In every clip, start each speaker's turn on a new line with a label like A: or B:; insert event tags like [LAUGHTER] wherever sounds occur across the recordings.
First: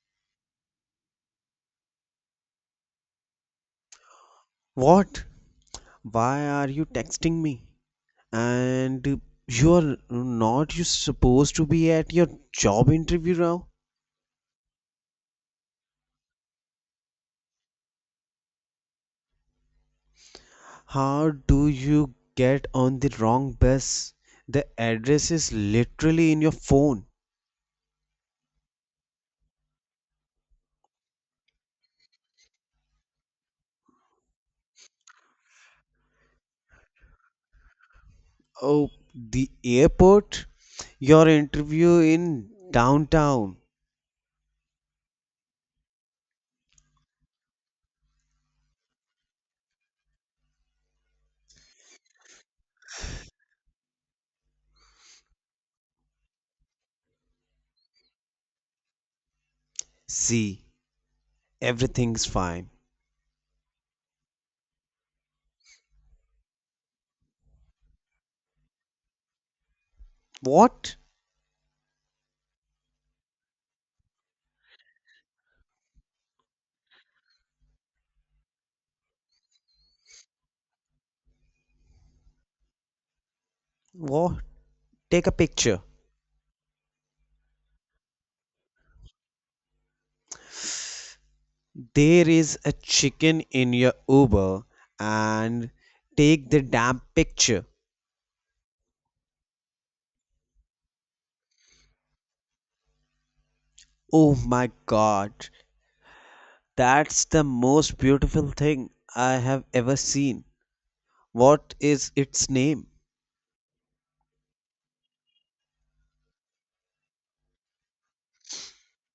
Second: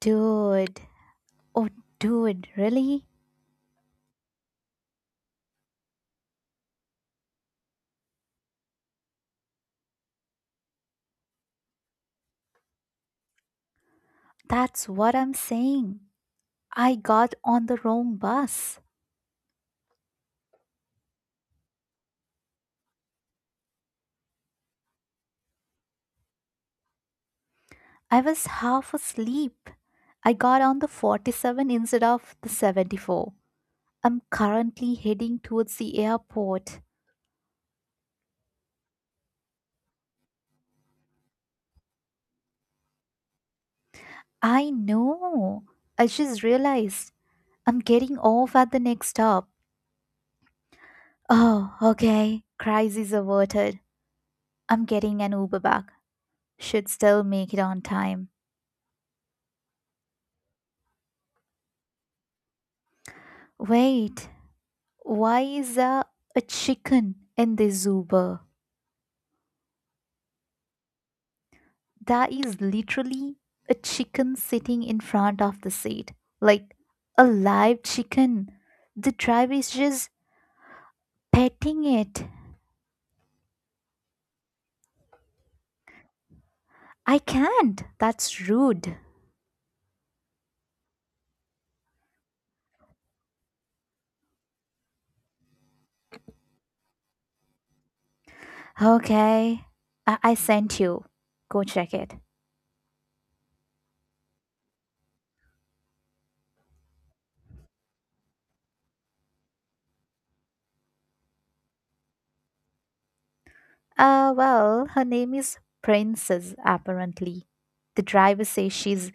A: Dude, oh, dude, really?
B: What? Why are you texting me? And you're not you supposed to be at your job interview now?
A: That's what I'm saying. I got on the wrong bus.
B: How do you get on the wrong bus? The address is literally in your phone.
A: I was half asleep. I got on the 47 instead of the 74. I'm currently heading towards the airport.
B: Oh, the airport? Your interview in downtown.
A: I know. I just realized I'm getting off at the next stop. Oh, okay. Crisis averted. I'm getting an Uber back. Should still make it on time.
B: See, everything's fine.
A: Wait, why is there a chicken in the zoo bar?
B: What?
A: There is literally a chicken sitting in front of the seat, like a live chicken. The driver is just petting it.
B: What? Take a picture.
A: I can't. That's rude.
B: There is a chicken in your Uber, and take the damn picture.
A: Okay, I sent you. Go check it.
B: Oh my god, that's the most beautiful thing I have ever seen. What is its name?
A: Well, her name is Princess, apparently. The driver says she's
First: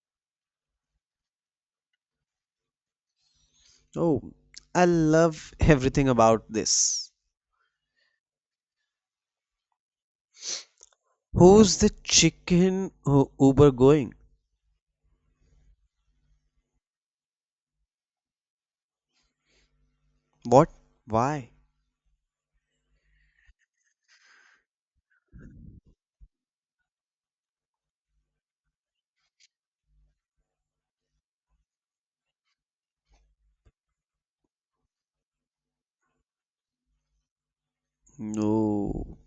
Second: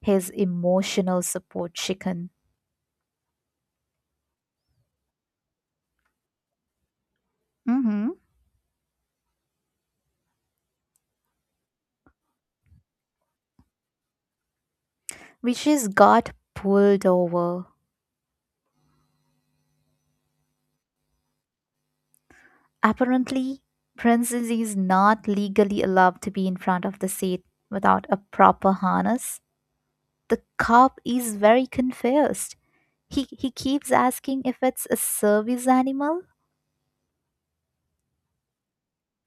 A: his emotional support chicken.
B: Oh, I love everything about this.
A: Mm hmm.
B: Who's the chicken Uber going?
A: Vishis got pulled over.
B: What? Why?
A: Apparently, Princess is not legally allowed to be in front of the seat without a proper harness. The cop is very confused. He keeps asking if it's a service animal.
B: No.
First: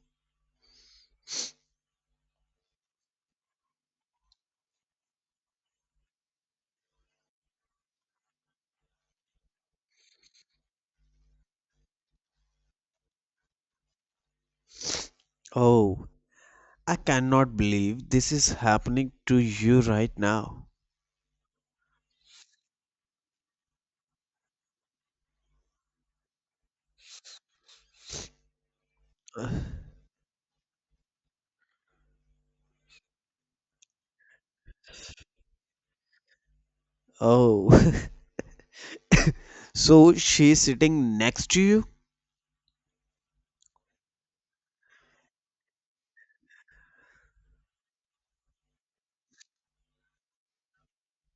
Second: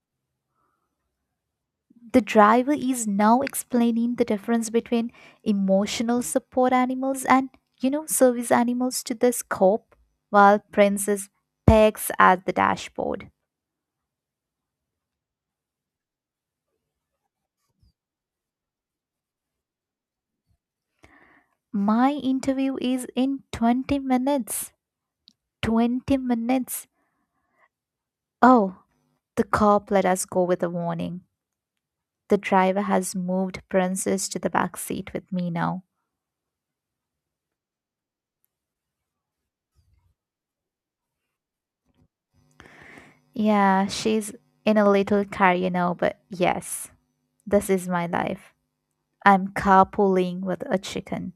A: The driver is now explaining the difference between emotional support animals and service animals to this cop, while Princess pegs at the dashboard.
B: Oh, I cannot believe this is happening to you right now.
A: My interview is in 20 minutes. 20 minutes. Oh, the
B: [SIGHS]
A: cop let us go with a warning. The driver has moved Princess to the back seat with me now.
B: Oh, [LAUGHS] so she's sitting next to you?
A: Yeah, she's in a little car, but yes, this is my life. I'm carpooling with a chicken.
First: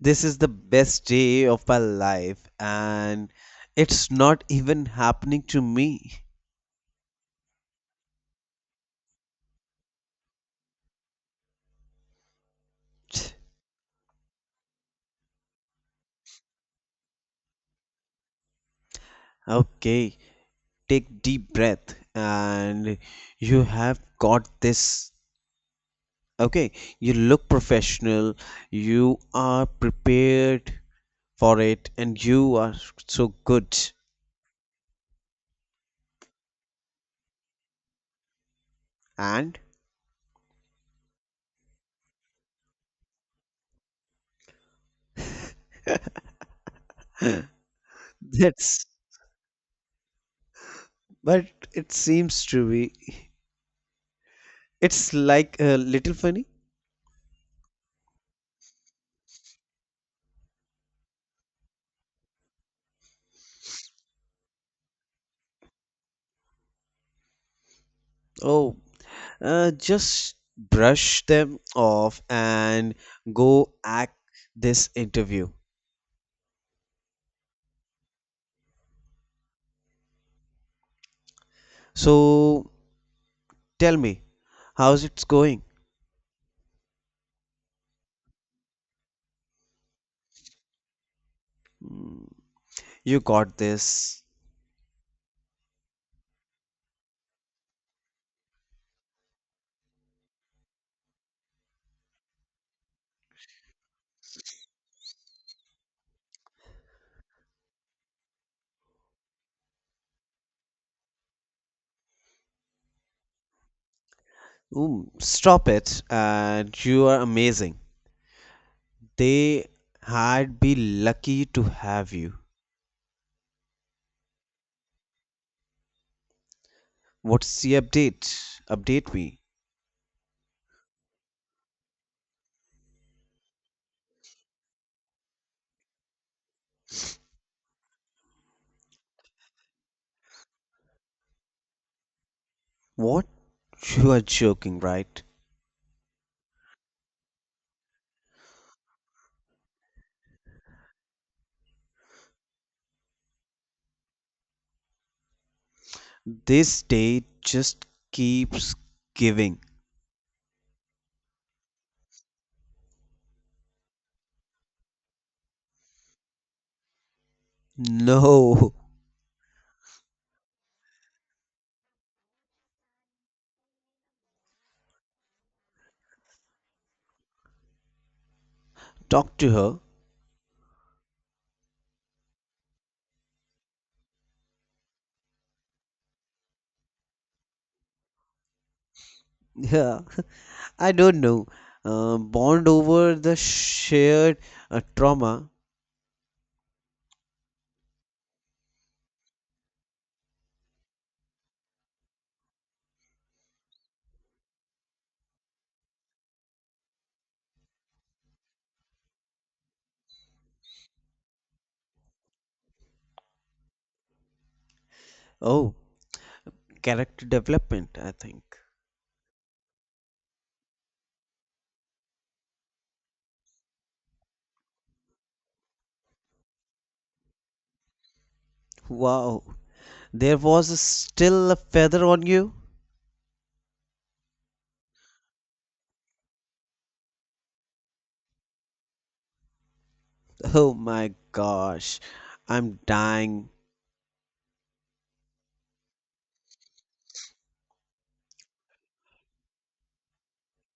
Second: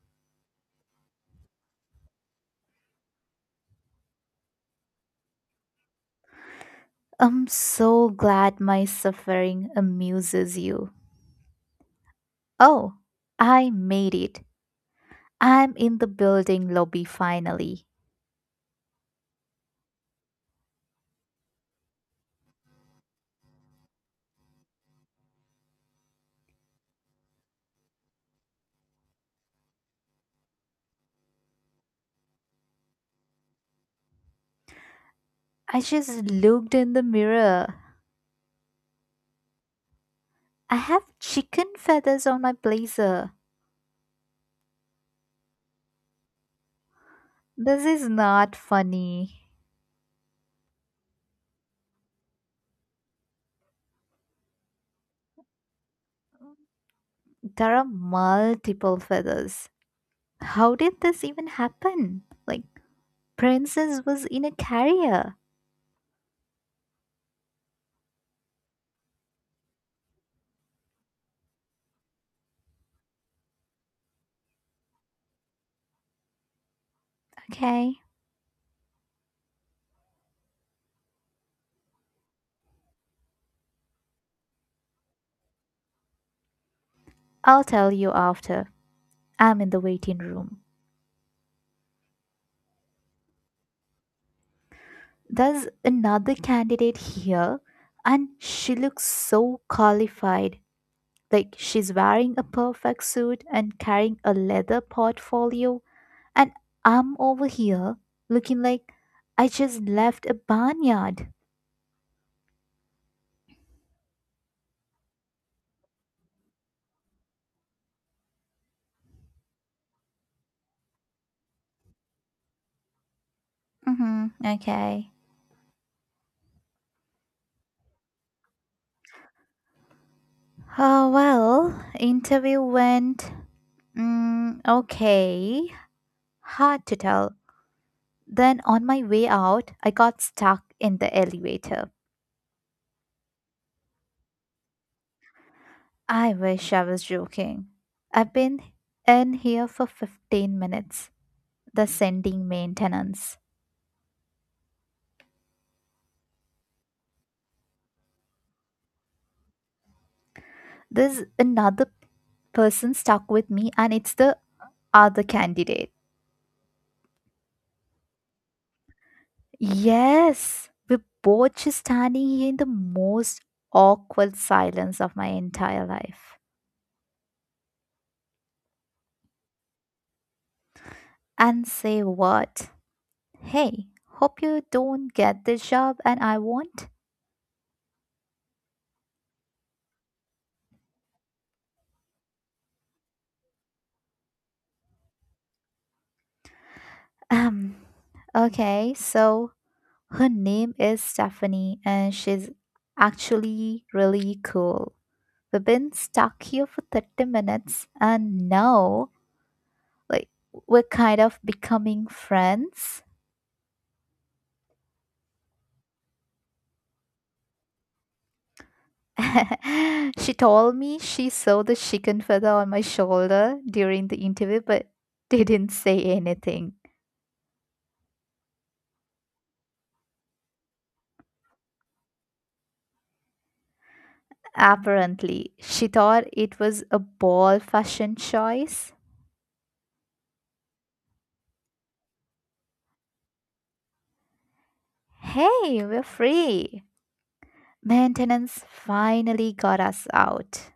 B: This is the best day of my life, and it's not even happening to me.
A: I'm so glad my suffering amuses you. Oh,
B: [TSK]
A: I made it. I'm in the building lobby finally.
B: Okay, take deep breath, and you have got this. Okay, you look professional, you are prepared for it, and you are so good.
A: I just looked in the mirror.
B: And
A: I have chicken feathers on my blazer. This is not
B: that's,
A: funny.
B: but it seems to be, it's like a little funny.
A: There are multiple feathers. How did this even happen? Like, Princess was in a carrier.
B: Oh, just brush them off and go act this interview.
A: Okay.
B: So tell me, how's it going?
A: I'll tell you after. I'm in the waiting room.
B: Mm, you got this.
A: There's another candidate here, and she looks so qualified. Like, she's wearing a perfect suit and carrying a leather portfolio, and I'm over here looking like I just left a barnyard.
B: Mm, stop it, and you are amazing. They had be lucky to have you.
A: Mm-hmm. Okay.
B: What's the update? Update me.
A: Oh, well, interview went. Mm, okay. Hard to tell. Then on my way out, I got stuck in the elevator.
B: What? You are joking, right?
A: I wish I was joking. I've been in here for 15 minutes. The sending maintenance.
B: This day just keeps giving.
A: There's another person stuck with me, and it's the other candidate.
B: No,
A: Yes, we're both just standing here in the most awkward silence of my entire life.
B: [LAUGHS] talk to her.
A: And say what? Hey, hope you don't get this job and I won't.
B: Yeah, [LAUGHS] I don't know. Bond over the shared trauma.
A: Um, okay, so her name is Stephanie and she's actually really cool. We've been stuck here for 30 minutes and now, like, we're kind of becoming friends.
B: Oh, character development, I think.
A: [LAUGHS] She told me she saw the chicken feather on my shoulder during the interview, but didn't say anything.
B: Wow, there was still a feather on you?
A: Apparently, she thought it was a ball fashion choice.
B: Oh my gosh, I'm dying.
A: Hey, we're free. Maintenance finally got us out.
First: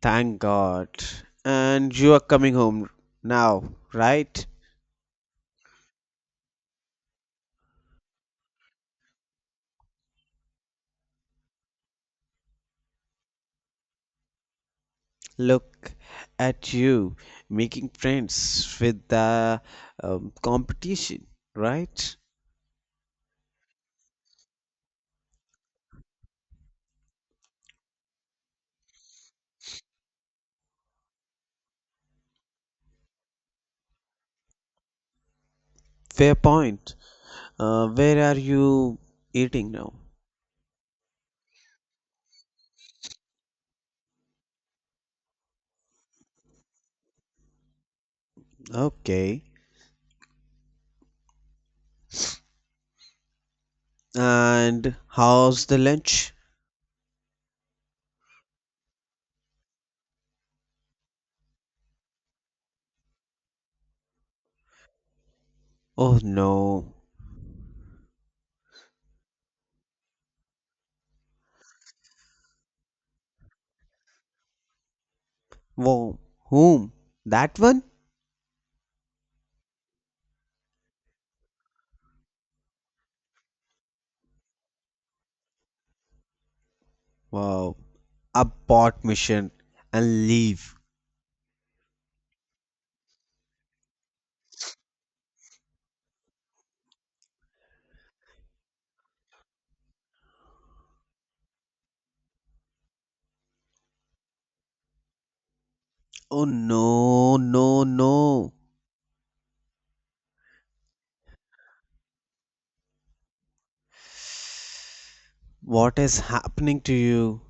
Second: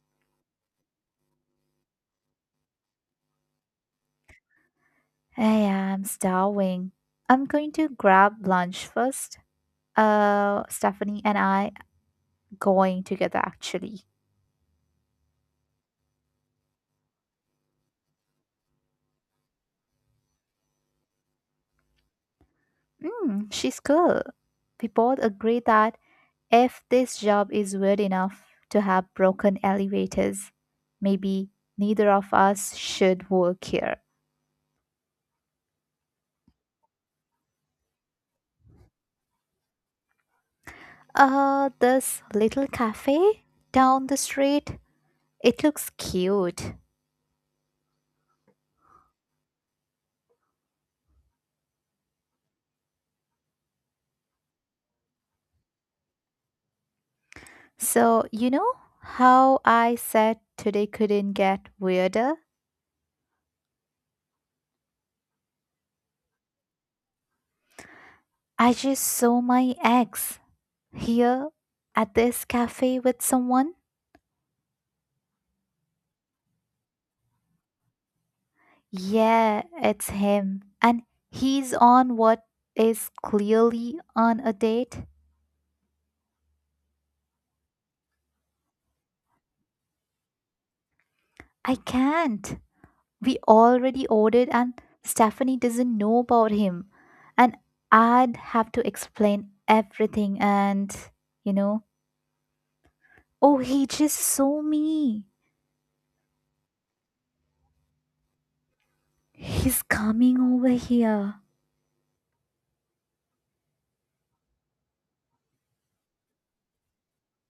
B: Thank God. And you are coming home now, right?
A: Hey, I'm starving. I'm going to grab lunch first. Stephanie and I going together actually.
B: Look at you making friends with the competition, right?
A: Mm, she's cool. We both agree that if this job is weird enough to have broken elevators, maybe neither of us should work here.
B: Fair point. Where are you eating now?
A: This little cafe down the street, it looks cute.
B: Okay. And how's the lunch?
A: So, you know how I said today couldn't get weirder?
B: Oh no.
A: I just saw my ex here at this cafe with someone.
B: Whoa, whom? That one?
A: Yeah, it's him. And he's on what is clearly on a date.
B: Wow. Abort mission and leave.
A: I can't. We already ordered, and Stephanie doesn't know about him. And I'd have to explain everything, and you know, oh, he just saw me.
B: Oh no, no, no.
A: He's coming over here.
B: What is happening to you?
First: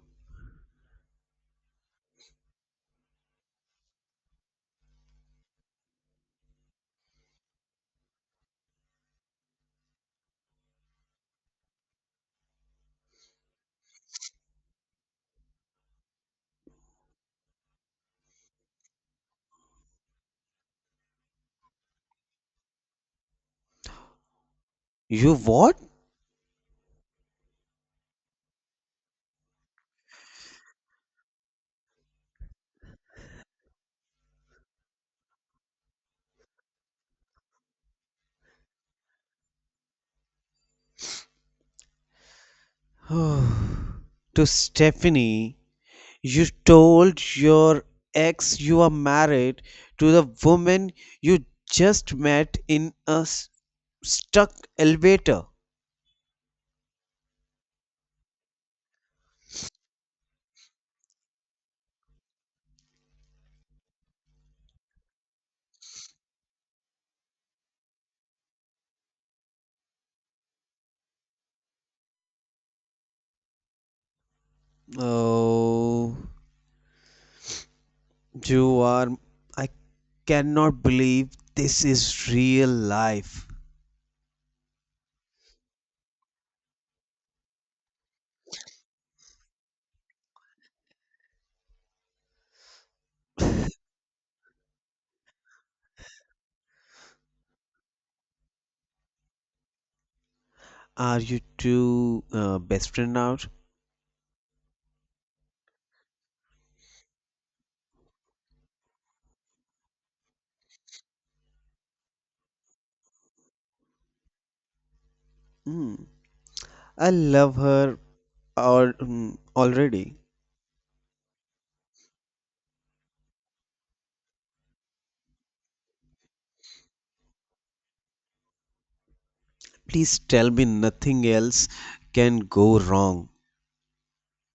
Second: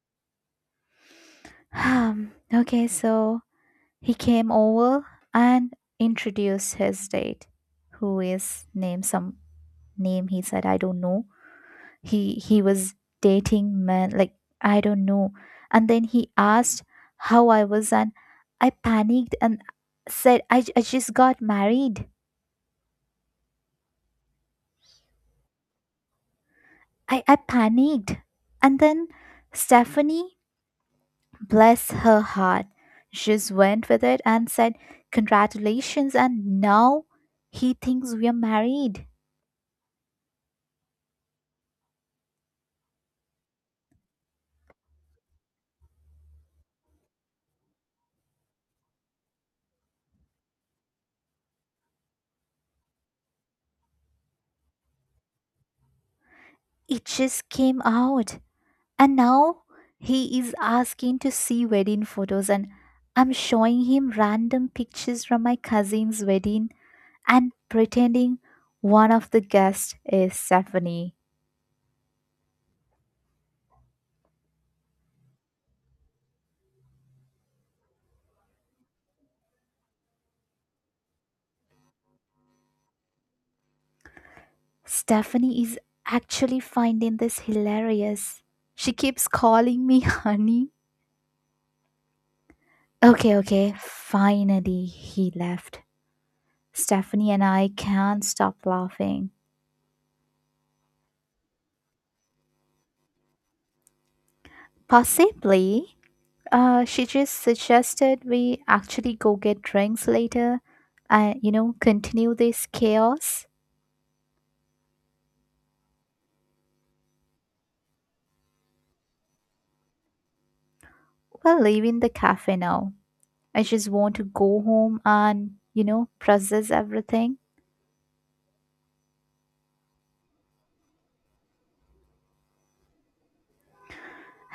A: Okay, so he came over and introduced his date, who is named some name he said I don't know. He was dating men, like, I don't know, and then he asked how I was, and I panicked and said I just got married.
B: You what?
A: I panicked and then Stephanie, bless her heart, just went with it and said congratulations, and now he thinks we are married.
B: [SIGHS] To Stephanie, you told your ex you are married to the woman you just met in a stuck elevator.
A: It just came out. And now he is asking to see wedding photos, and I'm showing him random pictures from my cousin's wedding and pretending one of the guests is Stephanie.
B: Oh, you are. I cannot believe this is real life.
A: Stephanie is actually finding this hilarious. She keeps calling me [LAUGHS] honey. Okay, okay, finally he left. Stephanie and I can't stop laughing.
B: Are you two best friend now?
A: Possibly. She just suggested we actually go get drinks later and continue this chaos.
B: Hmm. I love her or, already.
A: We're leaving the cafe now. I just want to go home and process everything.
B: Please tell me nothing else can go wrong.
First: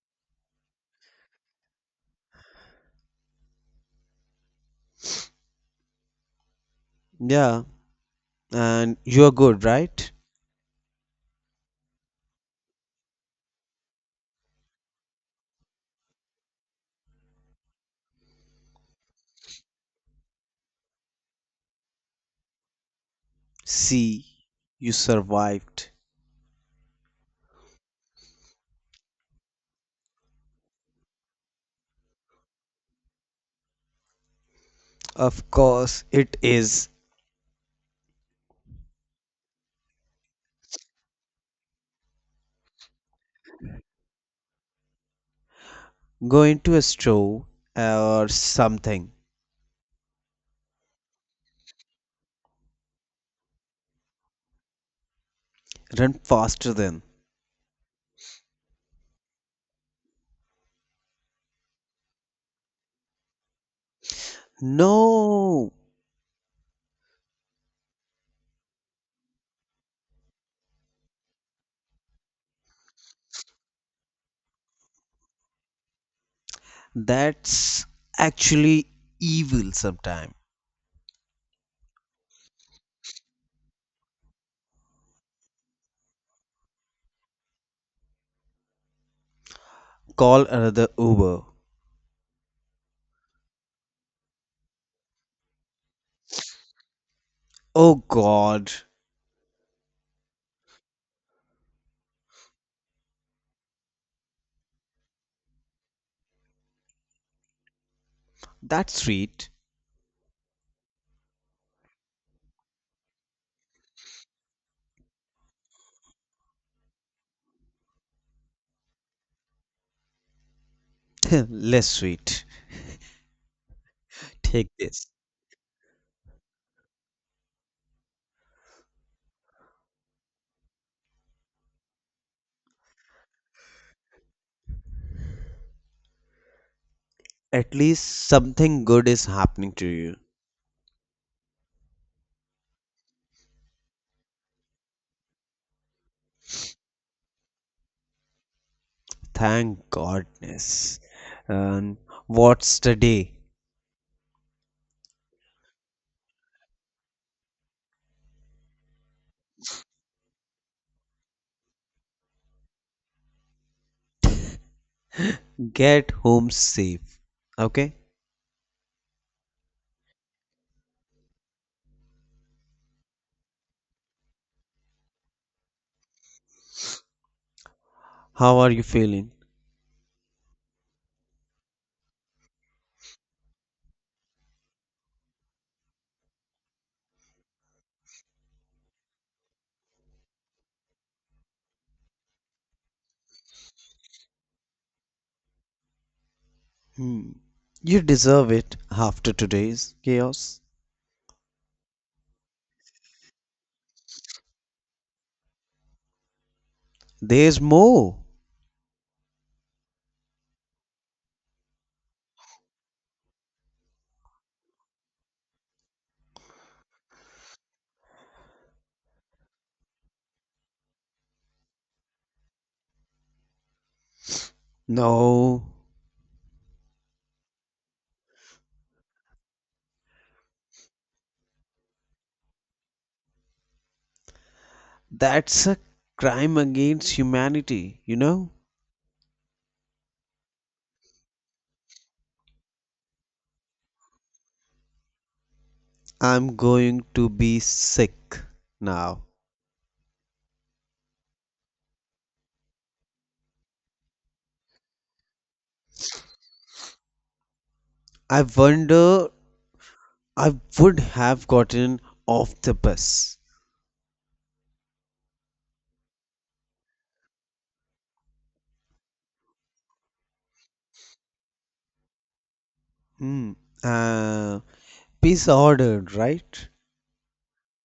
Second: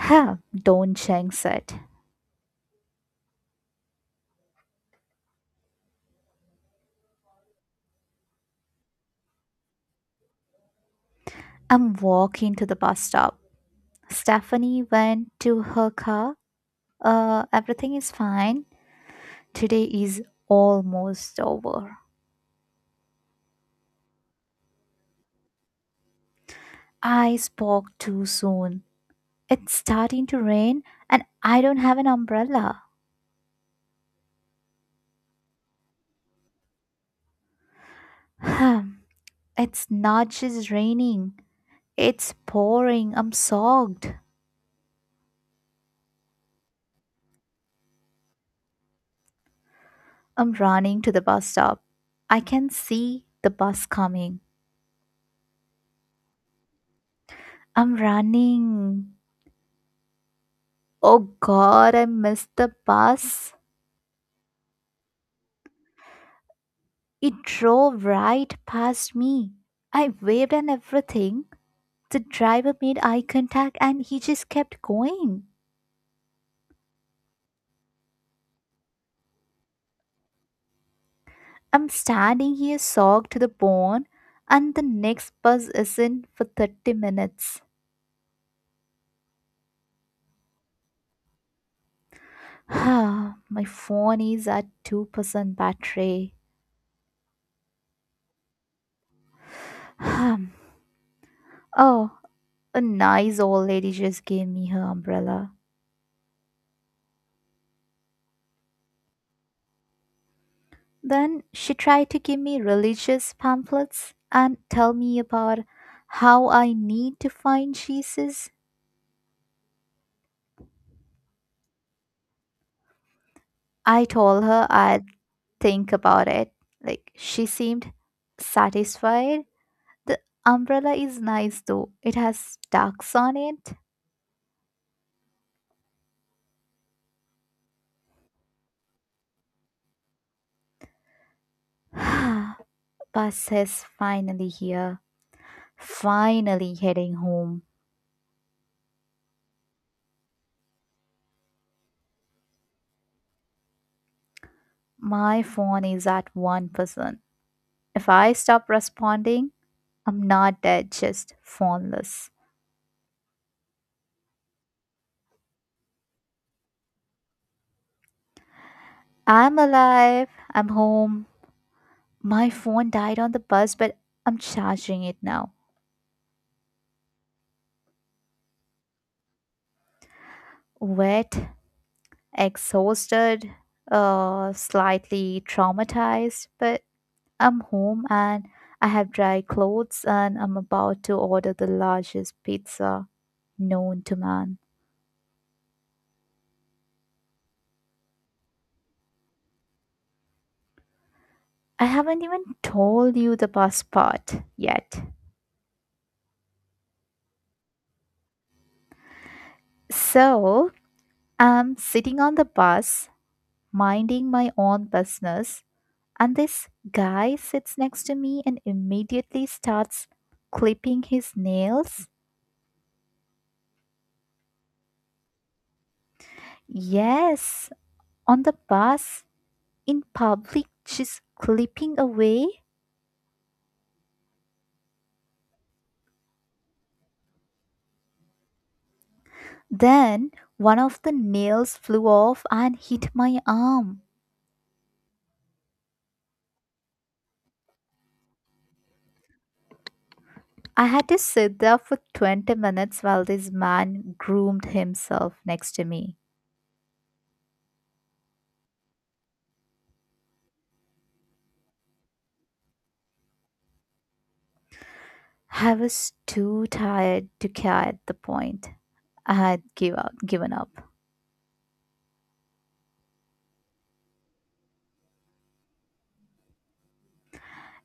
A: Ha, don't jinx it.
B: Yeah, and you're good, right?
A: I'm walking to the bus stop. Stephanie went to her car. Everything is fine. Today is almost over.
B: See, you survived.
A: I spoke too soon. It's starting to rain and I don't have an umbrella.
B: Of course, it is.
A: Hmm, it's not just raining, it's pouring. I'm soaked.
B: Go into a store or something
A: I'm running to the bus stop. I can see the bus coming.
B: run faster than.
A: I'm running. Oh god, I missed the bus.
B: No,
A: It drove right past me. I waved and everything. The driver made eye contact and he just kept going.
B: that's actually evil sometime.
A: I'm standing here soaked to the bone, and the next bus isn't for 30 minutes.
B: Call another Uber.
A: [SIGHS] My phone is at 2% battery. [SIGHS]
B: Oh God,
A: Um, oh, a nice old lady just gave me her umbrella.
B: that's sweet.
A: Then she tried to give me religious pamphlets and tell me about how I need to find Jesus.
B: [LAUGHS] Less sweet.
A: I told her
B: Take
A: I'd
B: this.
A: think about it. Like, she seemed satisfied. The umbrella is nice though, it has ducks on it.
B: At least something good is happening to you.
A: [SIGHS] Bus is finally here. Finally heading home.
B: Thank Godness. And what's the day?
A: My phone is at 1%. If I stop responding, I'm not dead, just phoneless.
B: Get home safe. Okay?
A: I'm alive. I'm home. My phone died on the bus, but I'm charging it now.
B: How are you feeling?
A: Wet, exhausted, slightly traumatized, but I'm home and I have dry clothes and I'm about to order the largest pizza known to man.
B: Hmm. You deserve it after today's chaos.
A: I haven't even told you the bus part yet.
B: There's more.
A: So I'm sitting on the bus, minding my own business, and this guy sits next to me and immediately starts clipping his nails.
B: No,
A: Yes, on the bus, in public, she's clipping away.
B: that's a crime against humanity, you know?
A: Then one of the nails flew off and hit my arm.
B: I'm going to be sick now.
A: I had to sit there for 20 minutes while this man groomed himself next to me.
B: I wonder I would have gotten off the bus.
A: I was too tired to care at the point. I had give up, given up.
B: Hmm. Uh, Peace ordered, right?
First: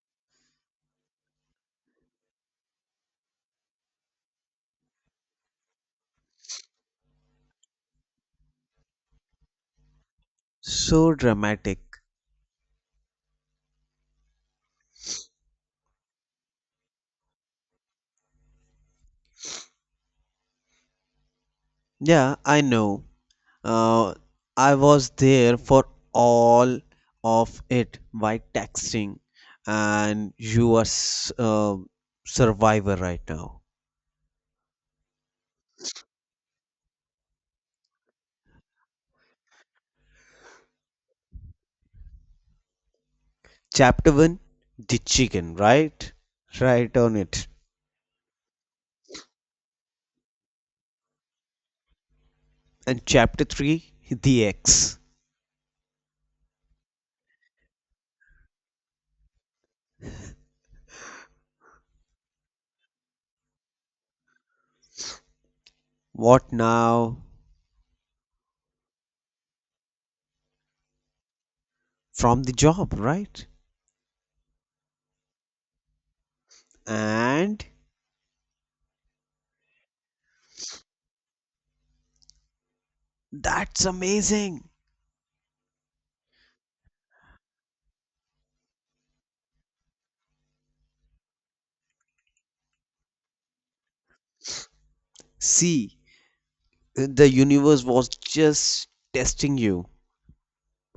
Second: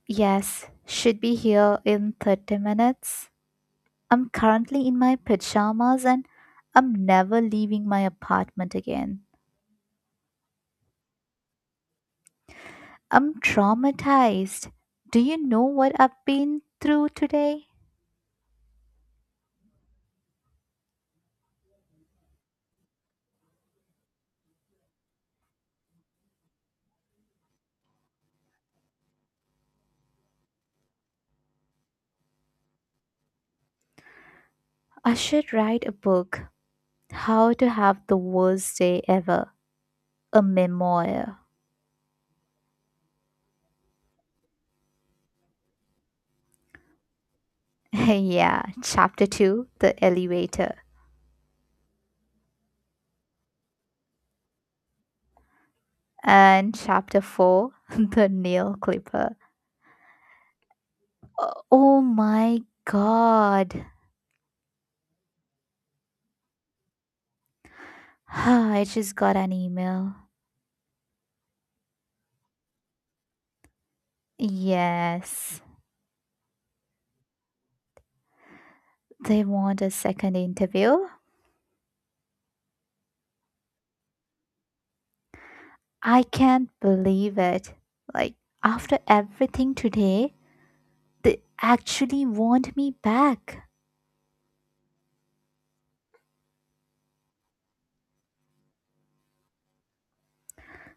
A: Yes, should be here in 30 minutes. I'm currently in my pajamas and I'm never leaving my apartment again.
B: So dramatic.
A: I'm traumatized. Do you know what I've been through today?
B: Yeah, I know. Uh, I was there for all of it by texting, and you are survivor right now.
A: I should write a book, How to Have the Worst Day Ever. A memoir.
B: Chapter 1 the chicken, right? Right on it.
A: [LAUGHS] Yeah, chapter 2, the elevator,
B: And chapter 3 the eggs.
A: and chapter 4, [LAUGHS] the nail clipper. Oh my god.
B: What now?
A: [SIGHS] I just got an email.
B: From the job, right?
A: Yes,
B: And
A: they want a second interview.
B: that's amazing.
A: I can't believe it. Like, after everything today, they actually want me back. [SIGHS]
B: See, the universe was just testing you.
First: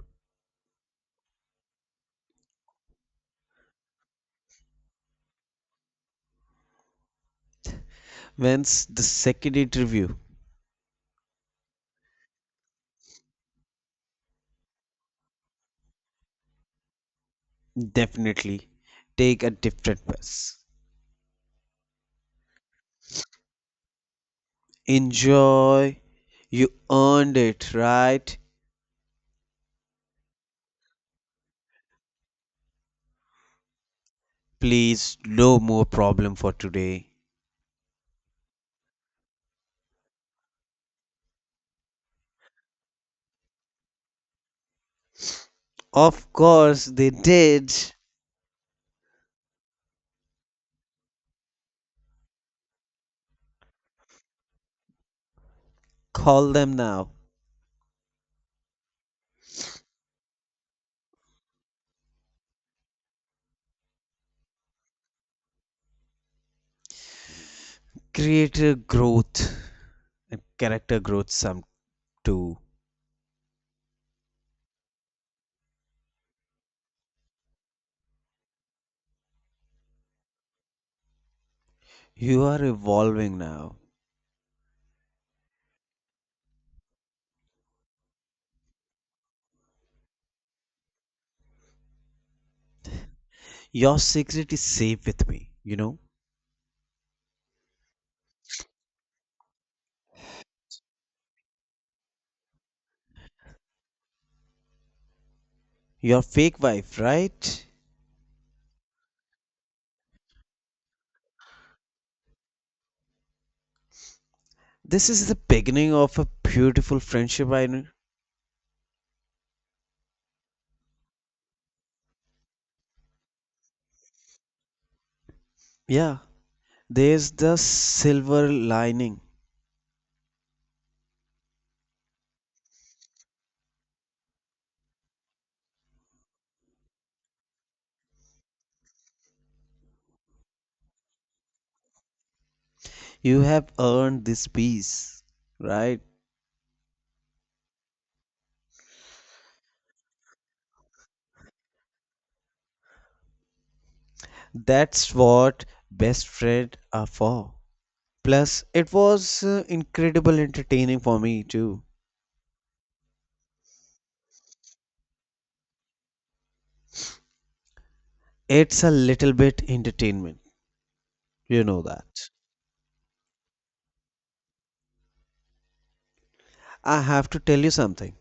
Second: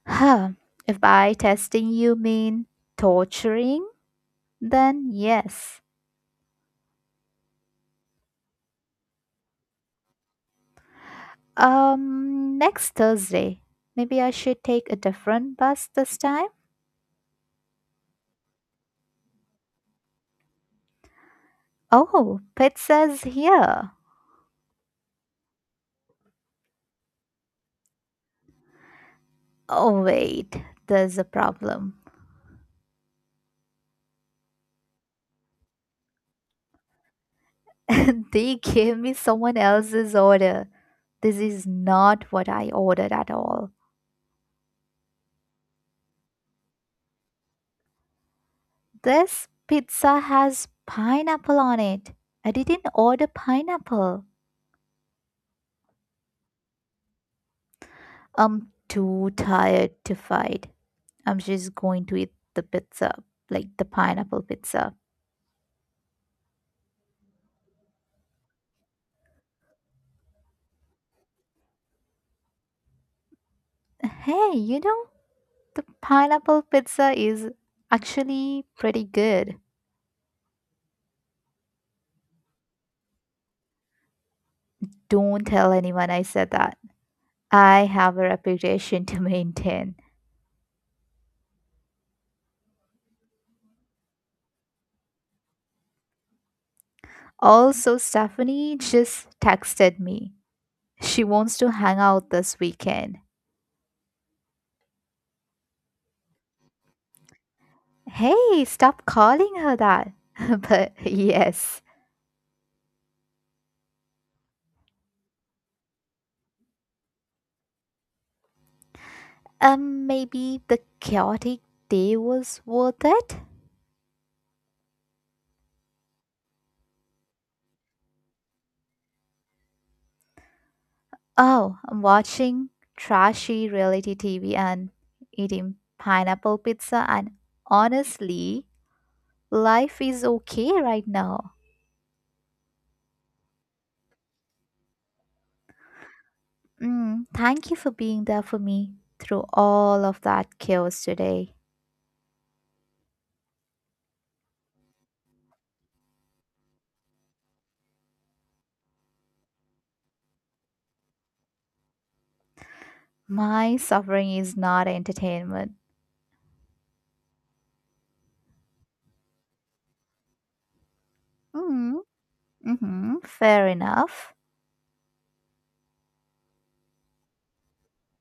A: Huh. If by testing you mean torturing, then yes.
B: When's the second interview?
A: Next Thursday. Maybe I should take a different bus this time?
B: Definitely take a different bus.
A: Oh, pizza's here.
B: Enjoy. You earned it, right?
A: Oh, wait, there's a problem.
B: Please, no more problem for today.
A: [LAUGHS] They gave me someone else's order. This is not what I ordered at all.
B: Of course they did.
A: This pizza has pineapple on it. I didn't order pineapple.
B: Call them now.
A: I'm too tired to fight. I'm just going to eat the pizza, like the pineapple pizza.
B: Creator growth and character growth some too.
A: Hey, the pineapple pizza is actually pretty good.
B: You are evolving now.
A: Don't tell anyone I said that. I have a reputation to [LAUGHS] maintain.
B: Your secret is safe with me, you know.
A: Also, Stephanie just texted me. She wants to hang out this weekend.
B: Your fake wife, right?
A: Hey, stop calling her that. [LAUGHS] But yes,
B: This is the beginning of a beautiful friendship I know.
A: maybe the chaotic day was worth it?
B: Yeah. There's the silver lining.
A: Oh, I'm watching trashy reality TV and eating pineapple pizza, and honestly, life is okay right now.
B: You have earned this peace, right?
A: Mm, thank you for being there for me through all of that chaos today.
B: That's what best friends are for. Plus, it was incredible entertaining for me too.
A: My suffering is not entertainment.
B: It's a little bit entertainment, you know
A: Mm,
B: that.
A: mm-hmm, fair enough.
B: I have to tell you something.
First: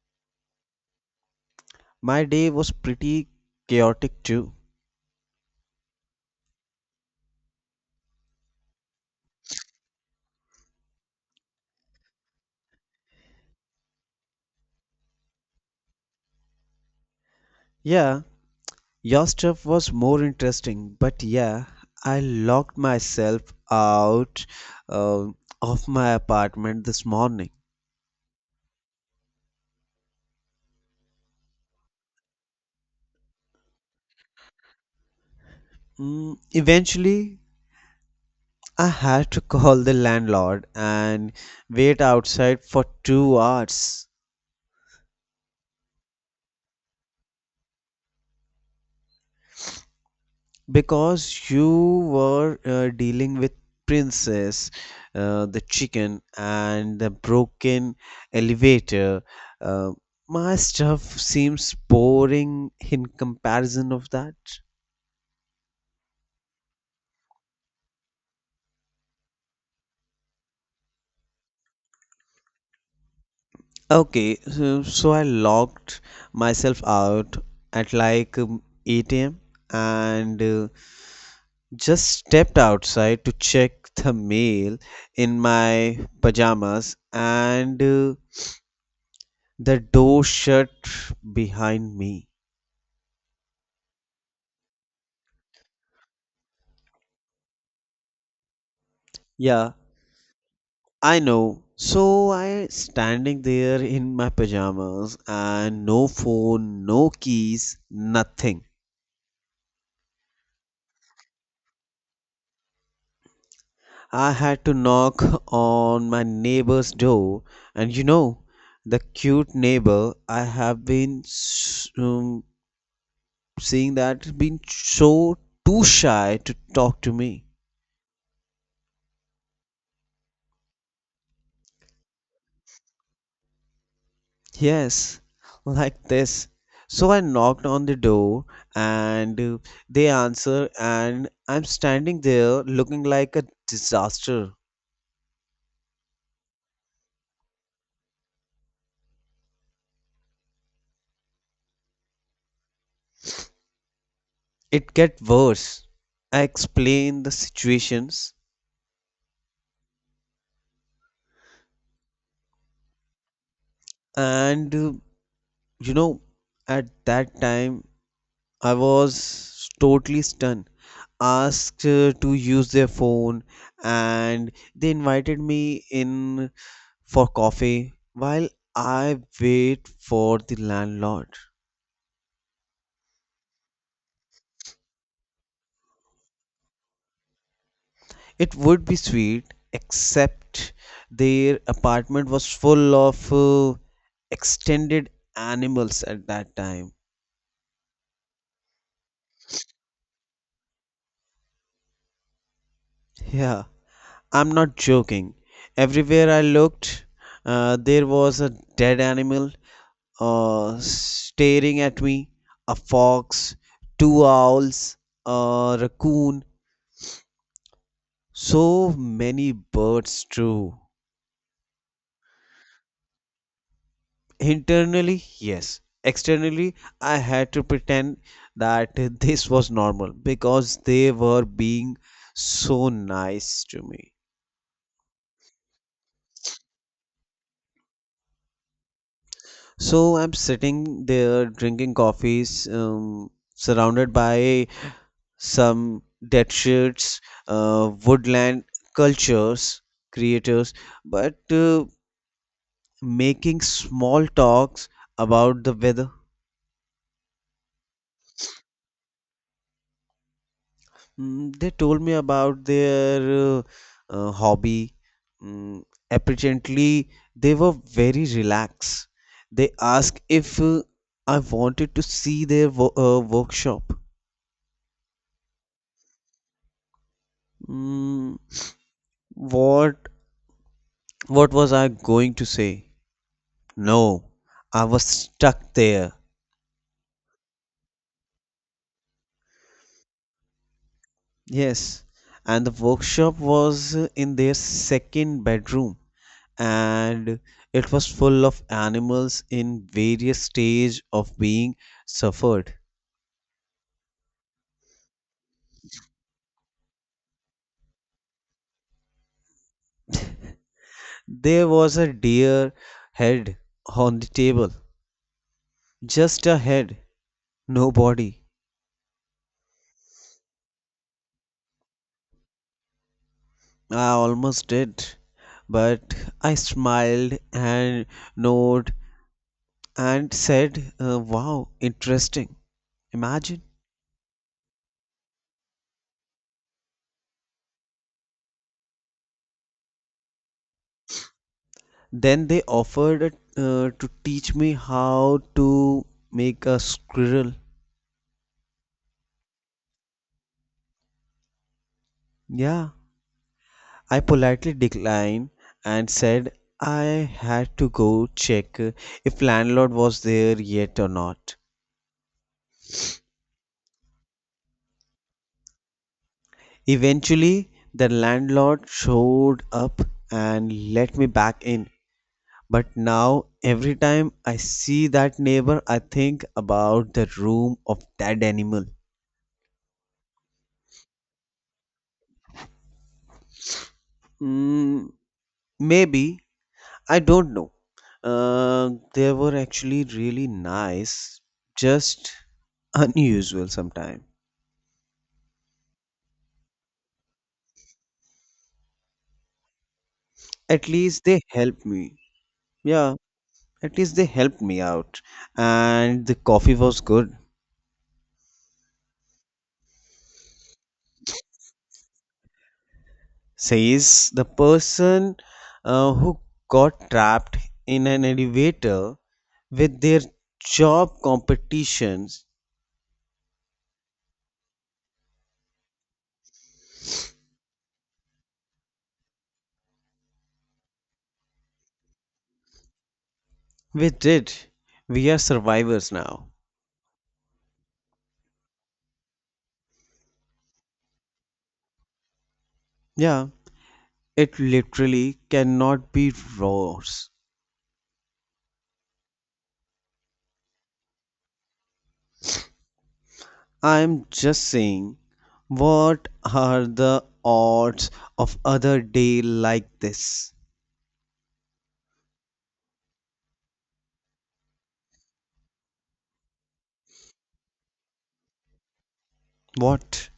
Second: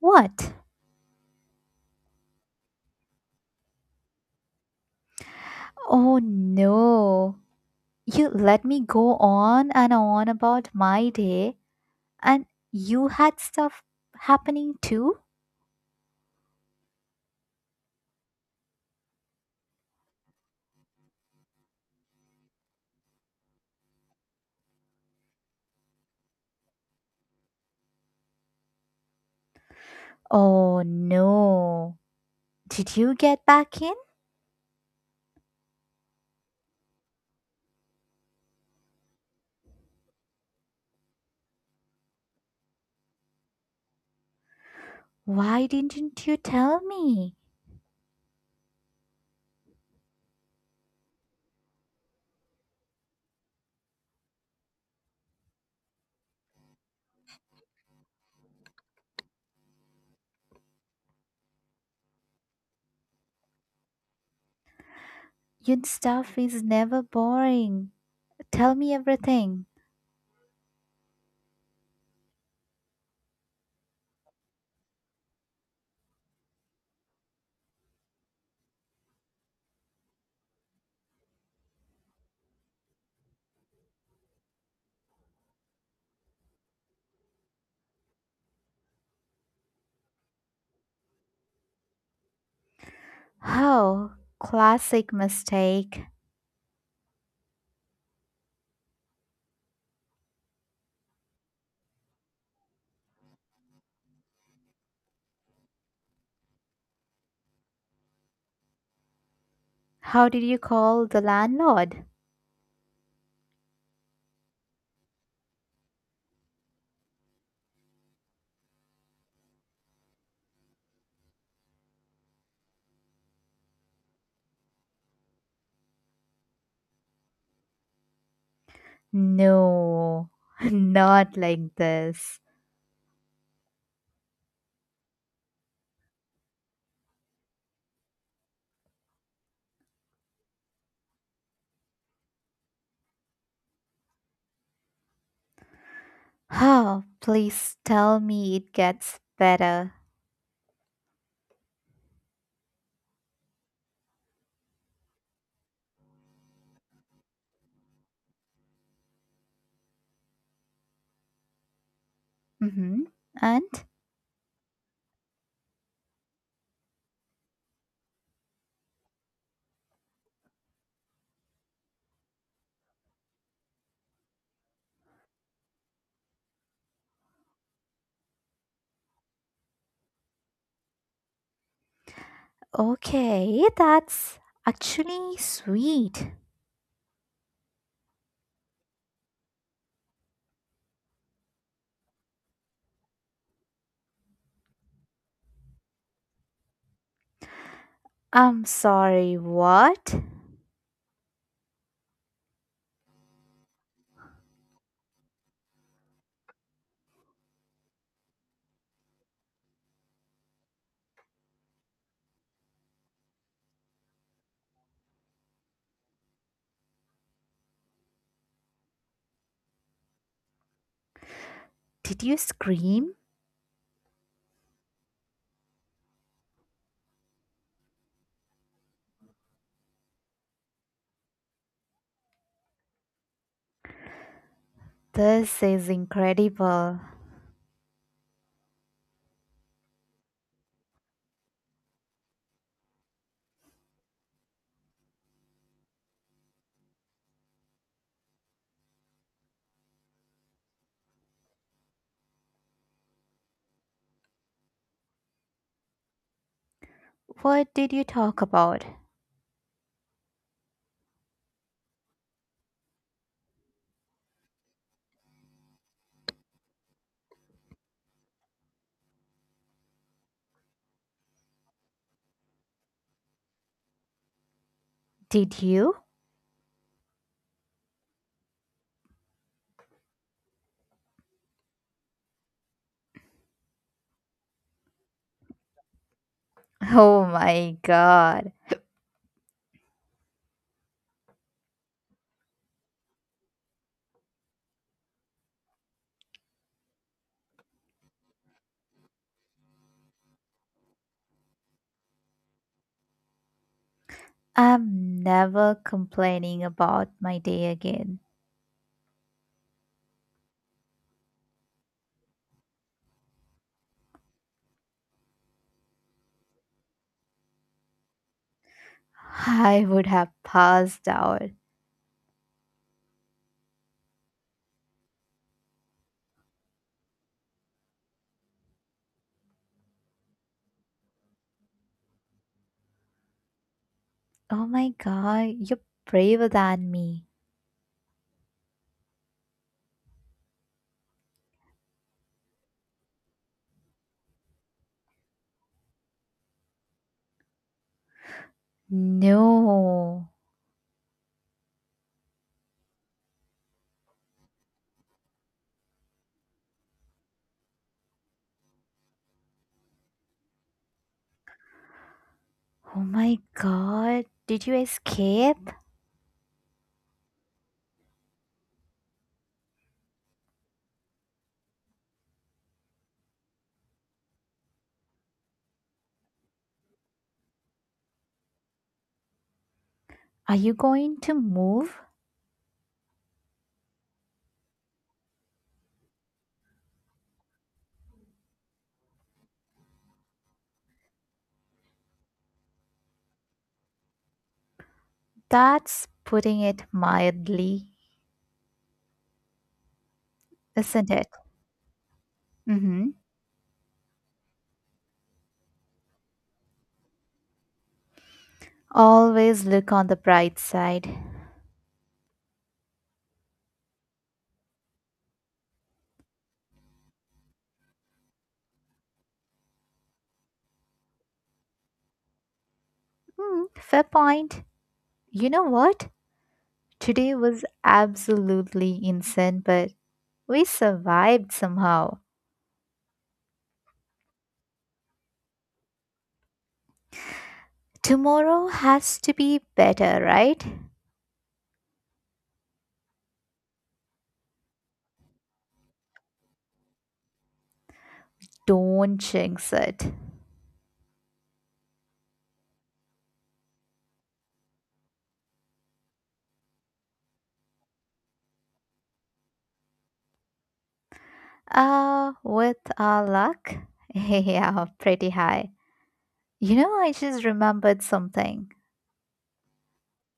A: What?
B: My day was pretty chaotic too.
A: Oh no. You let me go on and on about my day, and you had stuff happening too?
B: Yeah, your stuff was more interesting, but yeah, I locked myself out uh, of my apartment this morning.
A: Oh no. Did you get back in?
B: Mm, eventually, I had to [LAUGHS] call the landlord and wait outside for 2 hours.
A: Why didn't you tell me?
B: Because you were dealing with princess the chicken and the broken elevator uh, my stuff seems boring in comparison of that.
A: Your stuff is never boring. Tell me everything.
B: Okay so I logged myself out at like 8 a.m and just stepped outside to check the mail in my pajamas and the door shut behind me.
A: Oh, classic mistake.
B: Yeah, I know. So I standing there in my pajamas and no phone, no keys, nothing.
A: How did you call the landlord?
B: I had to knock on my neighbor's door and the cute neighbor I have been seeing that has been so too shy to talk to me.
A: No, [LAUGHS] not like this.
B: Yes, like this. So I knocked on the door and they answer and I'm standing there looking like a disaster.
A: Oh, please tell me it gets better.
B: It get worse. I explain the situations
A: Mm-hmm. And?
B: and you know at that time I was totally stunned. Asked to use their phone and they invited me in for coffee while I wait for the landlord.
A: Okay, that's actually sweet.
B: It would be sweet, except their apartment was full of extended animals at that time.
A: I'm sorry, what?
B: Yeah, I'm not joking. Everywhere I looked, there was a dead animal staring at me, a fox, two owls, a raccoon, so many birds, too.
A: Did you scream?
B: Internally, yes. Externally, I had to pretend that [LAUGHS] this was normal because they were being so nice to me.
A: This is incredible.
B: So I'm sitting there drinking coffees, surrounded by some dead shirts, woodland cultures, creators, but making small talks about the weather.
A: What did you talk about?
B: Mm, they told me about their uh, hobby. Mm, apparently, they were very relaxed. They asked if I wanted to see their workshop.
A: Did you? [LAUGHS]
B: Mm, what what was I going to say? No, I was stuck there.
A: Oh my god.
B: Yes, and the workshop was in their second bedroom, and it was full of animals in various stage of being suffered.
A: I'm never complaining about my day again.
B: There was a deer head on the table, just a head, no body.
A: I would have passed out.
B: I almost did, but I smiled and nodded and said, "Wow, interesting." Imagine.
A: Oh my god, you're braver than me.
B: Then they offered to teach me how to make a squirrel.
A: No.
B: Yeah, I politely declined and said I had to go check if landlord was there yet or not.
A: Oh my god, did you escape?
B: Eventually, the landlord showed up and let me back in. But now, every time I see that neighbor, I think about the room of that animal.
A: Are you going to move?
B: Mm, maybe I don't know. They were actually really nice, just unusual sometimes.
A: That's putting it mildly,
B: At
A: isn't
B: least
A: it?
B: they helped me.
A: Mm hmm.
B: Yeah, at least they helped me out. And the coffee was good,
A: Always look on the bright side.
B: says the person who got trapped in an elevator with their job competitions.
A: Hmm, fair point. You know what? Today was absolutely insane, but we survived somehow.
B: We did. We are survivors now.
A: Tomorrow has to be better, right?
B: Yeah, it literally cannot be worse.
A: Don't jinx it.
B: I'm just saying, what are the odds of other day like this?
A: With our luck? [LAUGHS] Yeah, pretty high. You know, I just remembered something.
B: What?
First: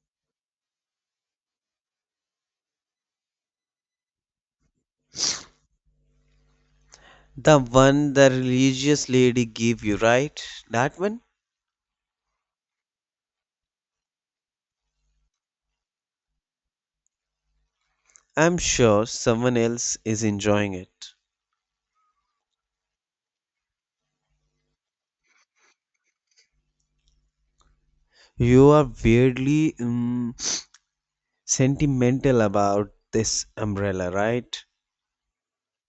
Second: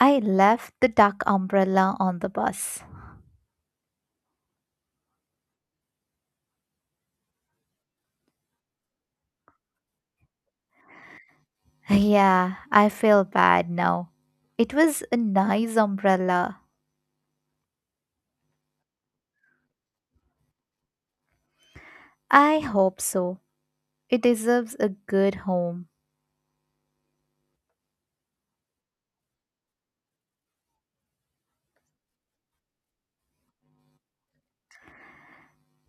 A: I left the duck umbrella on the bus.
B: The one the religious lady gave you, right? That one?
A: [LAUGHS] Yeah, I feel bad now. It was a nice umbrella.
B: I'm sure someone else is enjoying it.
A: I hope so. It deserves a good home.
B: You are weirdly sentimental about this umbrella, right?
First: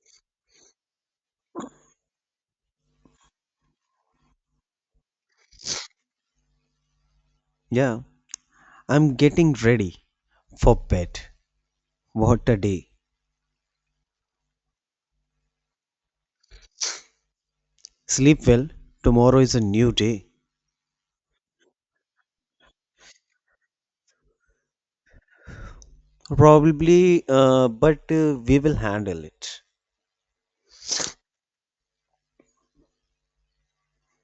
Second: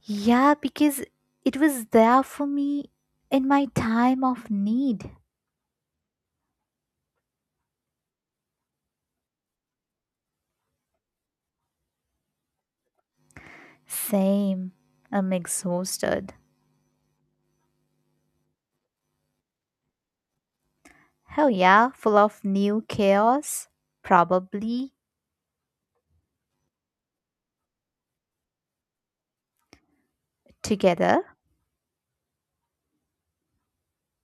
A: Yeah, because it was there for me in my time of need.
B: Yeah, I'm getting ready for bed. What a day.
A: Same. I'm exhausted.
B: Sleep well. Tomorrow is a new day.
A: Hell yeah, full of new chaos. Probably
B: Probably, but we will handle it.
A: together.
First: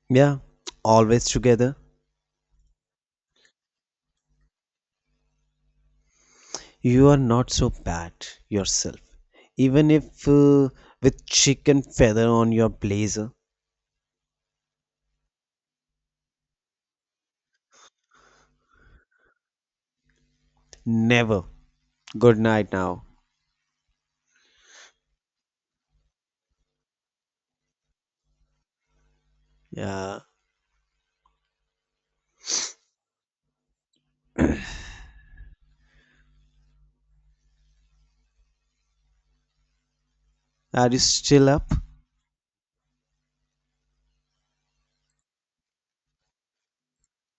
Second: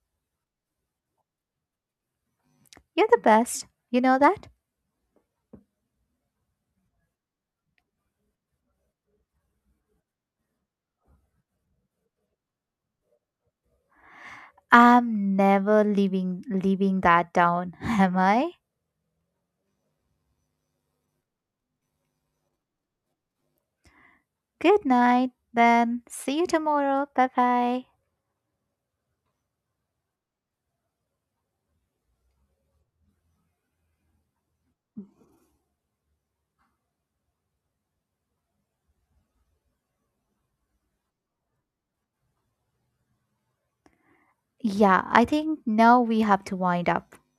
B: Yeah, always together.
A: You're the best. You know that?
B: You are not so bad yourself. Even if with chicken feather on your blazer.
A: I'm never leaving that down, [LAUGHS] am I?
B: Never. Good night now.
A: Good night then. See you tomorrow. Bye bye.
B: Yeah. Are you still up?
A: Yeah, I think now we have to wind up.